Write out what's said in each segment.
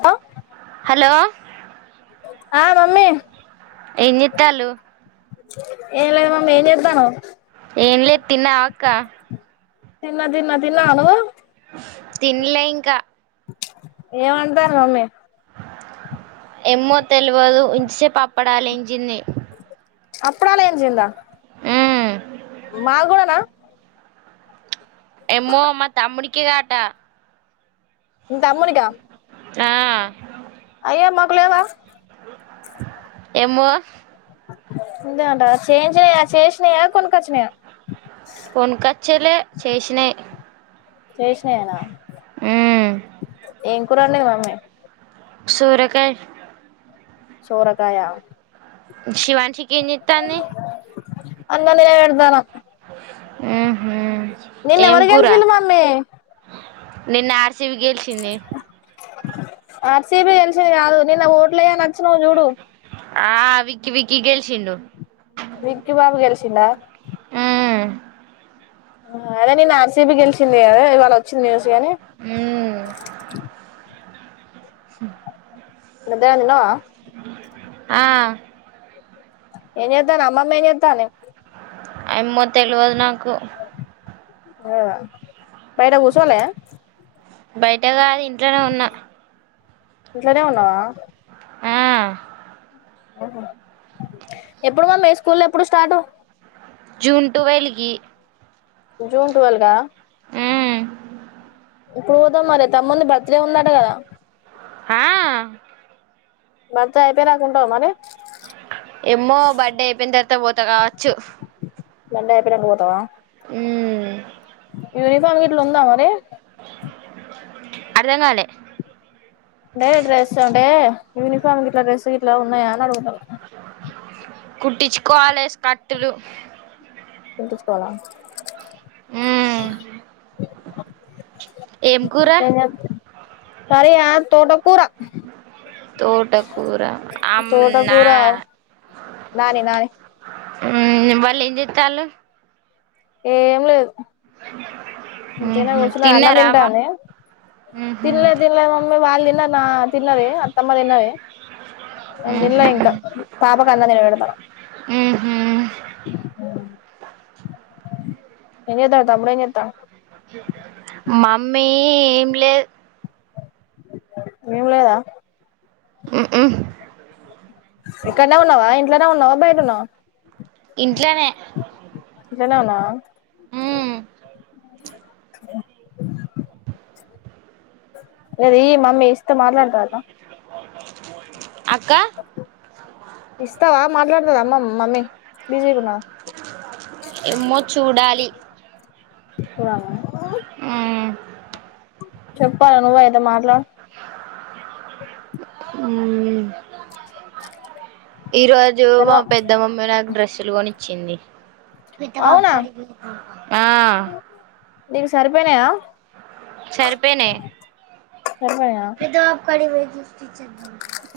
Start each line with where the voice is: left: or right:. left: Hello
right: hello
left: ఆ mummy
right: ఏం జేత్తాళ్లు
left: ఏం లేదు మమ్మీ ఏం చెత్తాండవ్
right: ఏంన్లే తిన్నవా అక్క
left: తిన్న తిన్న తిన్న నువ్వు
right: తిన్లే ఇంకా
left: ఏం అంటాంది మమ్మీ
right: ఎమ్మో తెల్వదు ఇంతసేపు అప్పడాలేంచింది.
left: అప్పుడాలు ఏంచిందా
right: ఉమ్
left: మాగూడనా
right: ఎమ్మో మా తమ్ముడికి కటా
left: తమ్మునికా
right: ఆ
left: అయ్యో మాకు లేవా?
right: ఎమ్మో
left: అంతే అంటవా చేం చేయ చేస్
right: కొన్కొచ్చలే చేశినై
left: చేసినై ఏనా
right: మ్మ్
left: ఏం కూర వండింది మమ్మీ
right: సూరకాయి
left: సోరకాయ
right: అ శివాన్షీకి ఏం చేత్తాంది
left: అన్నం తినవెడతాన
right: ఉహు
left: నిన్న
right: ఏం
left: ఎవరు
right: కూర
left: గెలిసిల్లు మామ్మీ
right: నిన్న ఆర్ సీ బి గెలిచింది.
left: ఆర్ సీ బి గెల్సింది కాదు నిన్న ఓట్లయయా నొచ్చినవ్ చూడు
right: ఆ విక్కి విక్కి గెల్సిండు.
left: విక్కి బాబు గెల్సిండా
right: ఆ
left: అదే నిన్న ఆర్సీబి గెలిశింది కదా ఇవాళ చున్నీ ఏసుకొని
right: స
left: మధ్యాహ్నం తిన్నవా.
right: ఆ
left: ఏం చెత్తనవ్ అమ్మమ్మా ఏం చెత్తంది.
right: ఎమ్మో తెలువదు నా కు
left: అ బైట గుసోలే
right: బయట కాదు ఇంట్లోనే ఉన్నా
left: ఇంట్లనేే ఉన్నావా.
right: ఆ
left: అహా ఎప్పుడు మమ్మీ స్కూల్లు ఎప్పుడు స్టార్టు.
right: జూన్ ట్వెల్వ్కి
left: జూన్ ట్వెల్వ్కా ఎప్పుడు పోదాం మరి తమ్ముంది బర్త్ డే ఉందాట కదా
right: ఆ
left: బర్త్డే అయిపోయేరాకుంటవ మరి
right: పోతేపోత కావచ్చు
left: రెండయి అయిపోయింనంకా పోతవా
right: హ్మ్
left: యూనిఫామ్ గిట్ల ఉందా మరి
right: అర్ధంగాలే
left: అంటే డ్రెస్ అంటే యూనిఫామ్ గిట్ల డ్రెస్ గిట్ల ఉన్నాయా అని అడు ఆ
right: కుట్టించుకోవాలె స్కట్టులు
left: కుట్టిచ్చుకోవాల
right: ఉమ్ ఏం కూర
left: కర్రీయా తోటకూరా
right: తోటకూర అమ్నా
left: తోటకూరా నానీ నాని
right: హ్ వాళ్ళు ఏం చెత్తాల్లు.
left: ఏ ఏం లేదు ఉత్తిగనే
right: ఉహు
left: కూర్చున్నది అన్నం
right: తిన్నారా అవ్వ
left: తింటాంది.
right: ఉహు
left: తినలే తినలే మమ్మీ వాళ్ళు తిన్నారు, వా తిన్నది అత్తమ్మ తిన్నది నేను తినలే
right: ఉహు
left: ఇంకా పాపకు అన్నం తినపెడతన్న.
right: ఉహు
left: ఏంజెతన్నవ్ తమ్ముడు ఏంచేత్తాండు.
right: మమ్మీ ఏం లేదు
left: ఏం లేదా
right: ఉ ఉమ్
left: ఇక్కడనే ఉన్నావా ఇంట్లోనే ఉన్నావా బయటున్నవా.
right: ఇంట్లనే
left: ఇంట్లనే ఉన్నవా
right: ఆ
left: గదీ మమ్మీ ఇస్ త్తే మాట్లాడతాదటనా
right: అ
left: ఇస్తావా మాట్లాడుతద అమ్మ మమ్మీ బిజీగ
right: ఏమో చూడాలి
left: పొదామ
right: ఆ
left: చెప్పాల నువ్వే ఏదో మాట్లా
right: అం ఈ రోజు మా
left: తెలవ
right: పెద్ద మమ్మీ నాకు డ్రస్సులు కొని చ్చింది పెద్ద
left: అవునా
right: వాప్కడికి పోయింది ఆ
left: నీవి సరిపోయినయా
right: సరిపోయినయి
left: సరిపోయినాయా
right: ఏదొ కడి పోయి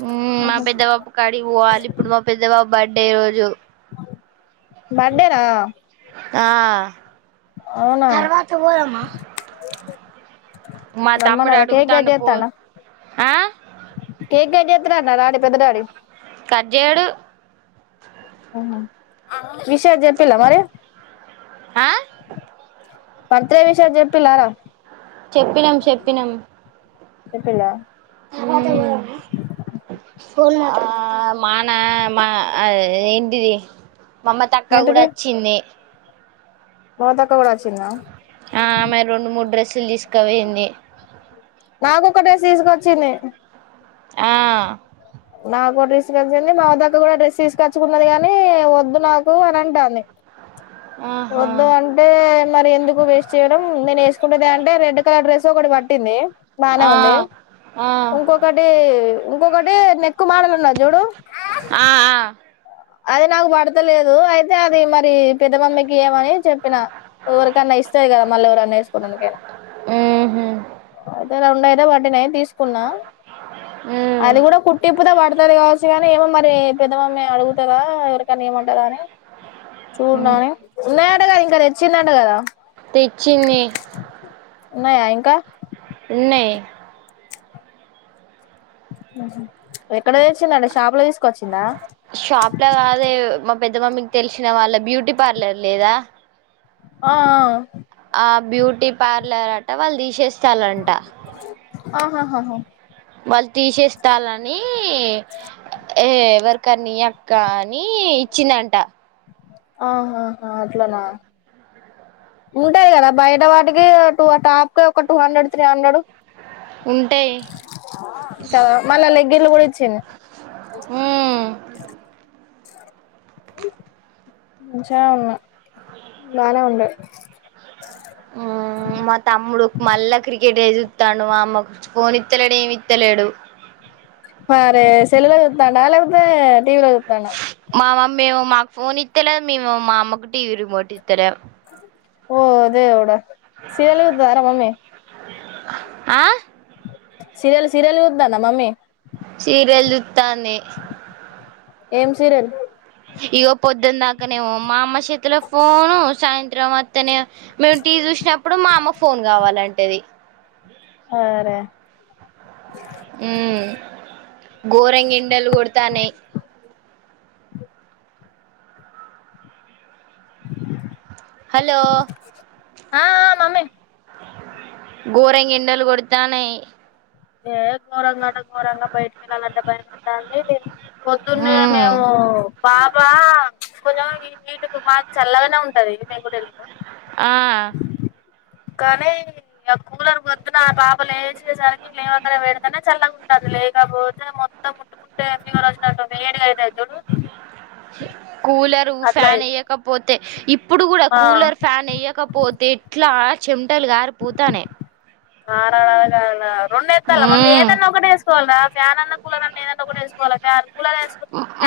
right: హుం మా పెద్దబాబు కాడికి పోవాలి ఇప్పుడు మా పెద్దబాబ్ బర్త్డే రోజు
left: బర్డేనా
right: ఆ తర్వాత పోదామ మా తమ్ముడు
left: రమ్మన్నారా కేక్ కట్
right: అడుగుతాండు పో
left: చేస్తాండా
right: ఆ
left: ఇక్ రారా రాడిబ్ పెదడాడి
right: కడ్జేడు
left: ఆహ ఆ విషెస్ చెప్పిల్ల మరి
right: ఆ
left: పత్రే విషెస్ చెప్పిల్లారా
right: చెప్పినాం చెప్పినాం
left: చెప్పిల్ల
right: ఉ ఆ మాన మా ఇంటిది మమతక్క కూడ
left: ఏంటిది
right: వచ్చింది.
left: మమతక్క కూడా వచ్చిందా
right: ఆ మరి రొండు మూడు డ్రస్సులు తీసుకపోయింది.
left: నాకొక డ్రెస్ తీసుకొచ్చింది.
right: ఆ
left: నాకు డ్రెస్సుకొచ్చింది మా వద్దక్క కూడ డ్రెస్ తీసుకచ్చుకున్నది గాని వద్దు నాకు అని అంటాంది
right: ఆహా
left: వద్దు అంటే మరి ఎందుకు వేస్ట్ చేయడం నేను వేసుకుండేదె అంటె రెడ్ కలర్ డ్రెస్ ఒకటి పట్టింది బానె
right: ఆ
left: ఉంది
right: ఆ
left: ఉంకొకటి ఉంకొకటి నెక్కు మలన్నా జోడు
right: అ
left: అది నాకు పడతలేదు అయితే అది మరి పెద్ద మమ్మకి ఏమని చెప్పిన ఎవరికన్నా ఇస్తే కదా మళ్ళీ ఎవరన్నా వేసుకోవడానికైనా
right: ఉహు
left: రెంయితే పట్టినయి తీసుకున్నా అది కూడా కుట్టు ఇప్పితే వాడుతు కావచ్చు కానీ ఏమో మరి పెద్దమమ్మ అడుగు వస్తుదా ఎవరికని ఏముంటదా అని చూడు
right: ఉమ్
left: నాే న కదా ఇంకా తెచ్చిందంట కదా
right: తెచ్చింది
left: ఉన్నాయా ఇంకా
right: ఉన్నయ్
left: ఎక్కడ తెచ్చిందట షాప్ లో తీసుక వచ్చిందా
right: షాప్ లా కాదే మా పెద్ద మమ్మీకి తెలిసిన వాళ్ళ బ్యూటీ పార్లర్ లేదా
left: ఆ
right: బ్యూటీ పార్లర్ అట వాళ్ళు తీసేసి చాలడా
left: ఆహాహాహా
right: వాళ్ళు తీసేస్తాలని ఎవరి అక్క నీ అక్క అని ఇచ్చిందంట
left: ఆహాహా అట్లనా ఉంటాయి కదా బయట వాటికి టూ టాప్ క ఒక టూ హండ్రెడ్ త్రీ హండ్రెడ్
right: ఉంటాయి
left: మన లెగ్గిన్ కూడా ఈచింద్
right: ఉమ్
left: ంచి ఉవున్నా బానే ఉండ
right: ఉమ్ ఇతాను మా అమ్మకు ఫోన్ ఇత్తలేడు ఏమి ఇత్తలేడు
left: అరే సెల్ లో చూస్తాడా లేలాపోతే టీవలోచుటండ
right: మా మమ్మీ ఏమో మాకు ఫోన్ ఇస్తలే మేము మా అమ్మకు టీవీ రిమోట్ ఇస్తలే
left: ఓ దేవుడా సలుగుద్ అర మమ్మీ
right: ఆ
left: సీరియల్ సీరియల్ చూస్తుందా మమ్మీ
right: సీరిల్ చూస్తుండి
left: ఏం సీరియల్
right: ఇగ పొద్దున దాకానే మా అమ్మ చేతిలో ఫోను సాయంత్రం అత్తనే మేము టీవీ చూసినప్పుడు మా అమ్మ ఫోన్ కావాలంటేది
left: ఆరే
right: ఉ గోరంగా ఎండలు కొడతానయి హలో
left: ఆ ఆ మమ్మీ
right: గోరంగా ఎండలు కొడతానయి
left: ఏ ఘోరంగా అంటే ఘోరంగా బయటికి వెళ్ళాలంటే భయమైతాంది పొద్దున్నే
right: మ్మ్
left: మేము బాబా కొంచెం ఈ వీటు మాకు చల్లగానే ఉంటది పెంకుటిల్లు
right: ఆ
left: కనీ ఇగ కూలర్ మొత్త పొద్దున పాపలేసి సరికి ఇవి లేవగానే పెడితేనే చల్లగా ఉంది కాపోతే మొత్తము అదే ఫీవర్ వచ్చినట్టు వేడిగా అయితే చూడు
right: దరు
left: అట్లా
right: ఫ్యాన్ ఏయ్యకపోతే తే ఇప్పు ఇప్పుడు కూడా
left: ఆ
right: కూలర్ ఫ్యాన్ ఏయ్యకపోతే ఇట్లా చెెం టల్ కారిపోతానై
left: కారణకణ రెండుఎత్తాల మమ్మీ
right: మ్మ్
left: ఏదన్నా ఒకటే వేసుకోవాలిరా ఫ్యాన్ అన్నా కూలర్ అన్నా ఏదన్నా ఒకటి వేసుకోవాలా ఫ్యాన్ కూలర్ వే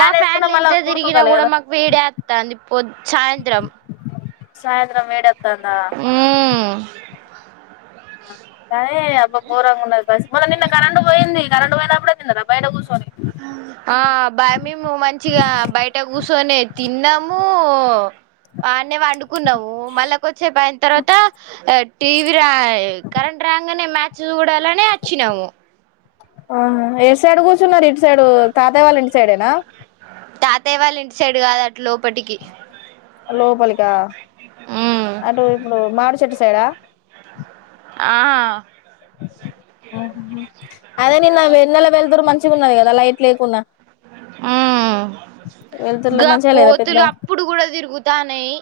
right: మా
left: వేసుకుంటే
right: ఫ్యాన్లు
left: మళ్ళా
right: ఎంత
left: ఉడుకు
right: తిరిగినా కూడా
left: తలగదా
right: మాకు వేడేత్తాంది పొద్ సాయంత్రం
left: సాయంత్రం వేడ తందా
right: మ్మ్
left: ఆ తాయే అబ్బా గోరంగా ఉన్నది పసి మల్ల నిన్న కరెంటు పోయింది కరెంటు పోయినప్పుడే కదా బయట కూసు
right: ఆ బామేము మంచిగా బయట కుసోనే తిన్నాము ఆమె పడుకున్నావు మళ్ళ కొద్దిసేపు అయిన తర్వాత టీవీ రా కరెంట్ రాగానే మ్యాచ్ చూడాలనే ఆచ్చినాము
left: ఆ ఏ సైడ్ కూర్చున్నారు ఇటు సైడు తాతయ్య వాళ్ళ ఇంటి సైడేనా
right: తాతయ్య వాళ్ళ ఇంటి సైడు కాదు అట్ లోపటికి
left: లోపలికా
right: మ్మ్
left: అటు ఇప్పుడు మాడిచెట్టు సైడా
right: ఆ
left: అదే నిన్న వెన్నెల వెలుతురు మంచిగా ఉన్నది కదా లైట్ లేకున్నా
right: మ్మ్
left: వెళ్తురులో
right: గా
left: మంచిగా లేదా పెద్ద
right: కోతులు అప్పుడు కూడా తిరుగుతాన్నాయి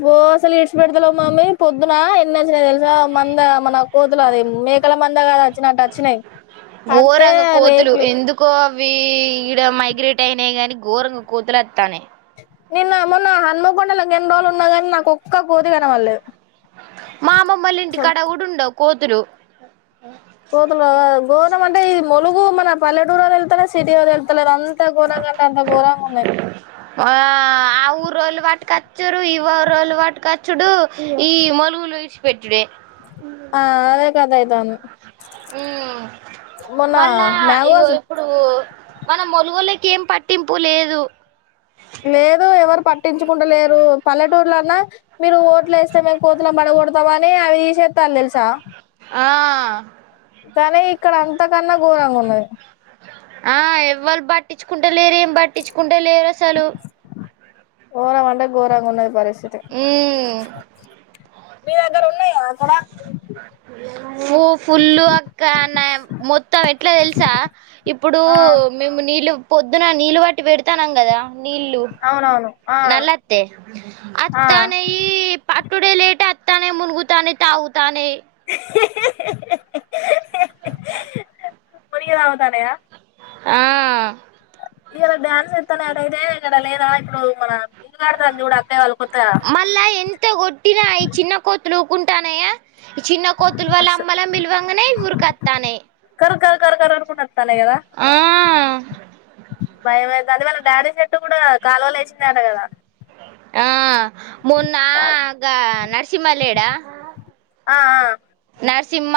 left: పో అసలు ఇడ్చిపెడతలేవ్ మమ్మీ పొద్దున కిన తెలుసా మంద మన కోతు అదేం మేకల మందా గద అచ్చినటు అచ్చినయి. అంతే రేకులెక్
right: అవీ ఈడ మైగ్రేట్ అయినయి గాని ఘోరంగ కోతులు వత్తానయి.
left: నిన్న మొన్న హనుమకొండల ఎన్ రోజులు ఉన్నా గానీ నాకు ఒక్క కోతి కనపడలేదు
right: మా అమ్మమోళ్ళ
left: అసలు
right: ఇంటికాడ కూడ్ ఉండవ్ కూతురు
left: కోతులు గద ఘోరం అంటే ఈ మో నువ్వూ మన పల్లటూరో తెల్దలేద్ స్ సిటో తెల్దలేద్ అంత గోరంగా అంటే అంత గోరంగ ఉం నయ్
right: ఆ ఆ ఊరోళ్ళు పటుకచ్చురు ఈ ఊరోళ్ళు పట్టుకచ్చుడు ఈ మొలుగులు ఇడిశిపెట్టుడే.
left: ఆ అదే కథ ఐతాంది.
right: ఊ మళ్ళా ఇగో
left: మ్యాంగోస్
right: ఇప్పుడూ మన మొలుగులకి ఏం పట్టింపు లేదు.
left: లేదు ఎవరు పట్టించుకుంటలేరూ. పల్లెటూరులల్ల మీరు ఓట్లు వేస్తే మేము కోతులను పడగొడతమనీ అవి తీశేత్ తాన్లు తెలుసా.
right: ఆ
left: కానీ ఇక్కడన్ అంత కన్నా ఘోరంగున్నది.
right: ఆ ఎవ్వల్ పట్టిచ్చుకుం కుంట లేర్ ఏం పట్టించుకుంట లేరు అస్సలూ
left: గోరం అంటే గోరంగ ఉన్నది పరిస్
right: ఉమ్
left: మీ దగ్గర ఉన్నాయా అక్కడ
right: ఫు ఫుల్లు అక్కా నయం మొత్తం ఎట్ల తెల్సా ఇప్పుడూ
left: ఆ
right: మేము నీళ్ళు పొద్దున నీళ్లు పట్టి పెడతానం గదా నీళ్ళు
left: అవునవును ఆ
right: నల్లోత్తే
left: ఆ
right: అత్తానై ఈ పట్టుడే లేట్ అత్తానై మునుగుతానై తాగుతానై
left: హి హి మునిగి తాగుతానైయా
right: ఆ
left: ఈ రోజ్ డ్యాన్స్ ఎత్తానై అట ఇదే కథ లేరా ఇప్పుడు మన ఇల్లు కడతాను చూడు అక్కయ్య వాళ్ళు కొత్తగా
right: మళ్ళా ఎంత కొట్టినా ఈ చిన్న కోతులు. ఉంటానయా ఈ చిన్న కోతులు వాళ్ళ
left: మస్తు
right: అమ్మలన్ పిల్వంగనే ఉరుక్ కత్తానై
left: కర్ కర్ కర్ అన్ కుంటు వత్తానై గదా
right: ఆ
left: భయ్యమై [unintelligible] వాళ్ళ డాడీ షర్ట్ కూడా కాలువల ఏశింది అట కదా.
right: ఆ మొన్నా
left: ఆ
right: ఆగా నర్సింహ లేడా
left: ఆ
right: నరసింహ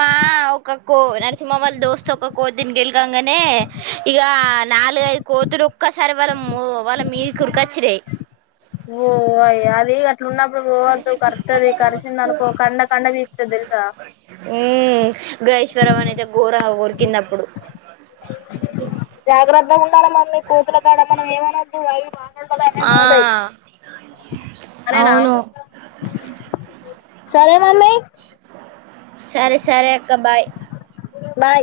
right: ఒక్కక్క నరసింహ వాళ్ళ దోస్తు ఒక్క కోతిని గెలకంగానే ఇక నాలుగైదు కోతులు ఒక్కసారి వాళ్ళ వాళ్ళ మీది కురికొచ్చినయి
left: ఓ అయ్య అది ఇ ఉన్నప్పుడు పోవద్దు కరుత్తది కరిసింది అనుకో కండ కండ పీకుతది తెలుసా
right: మ్మ్. గా ఈశ్వరమని అయితే ఘోరంగా కొరికింది అప్పుడు
left: జాగ్రత్త ాల మమ్ీ కోతులు కాడ మనం ఏమనద్దు వై [inaudible]
right: ఆ
left: మదయి [unintelligible]
right: అవును
left: సరే మమ్మి
right: సరే సరే అక్క బై
left: బాయ్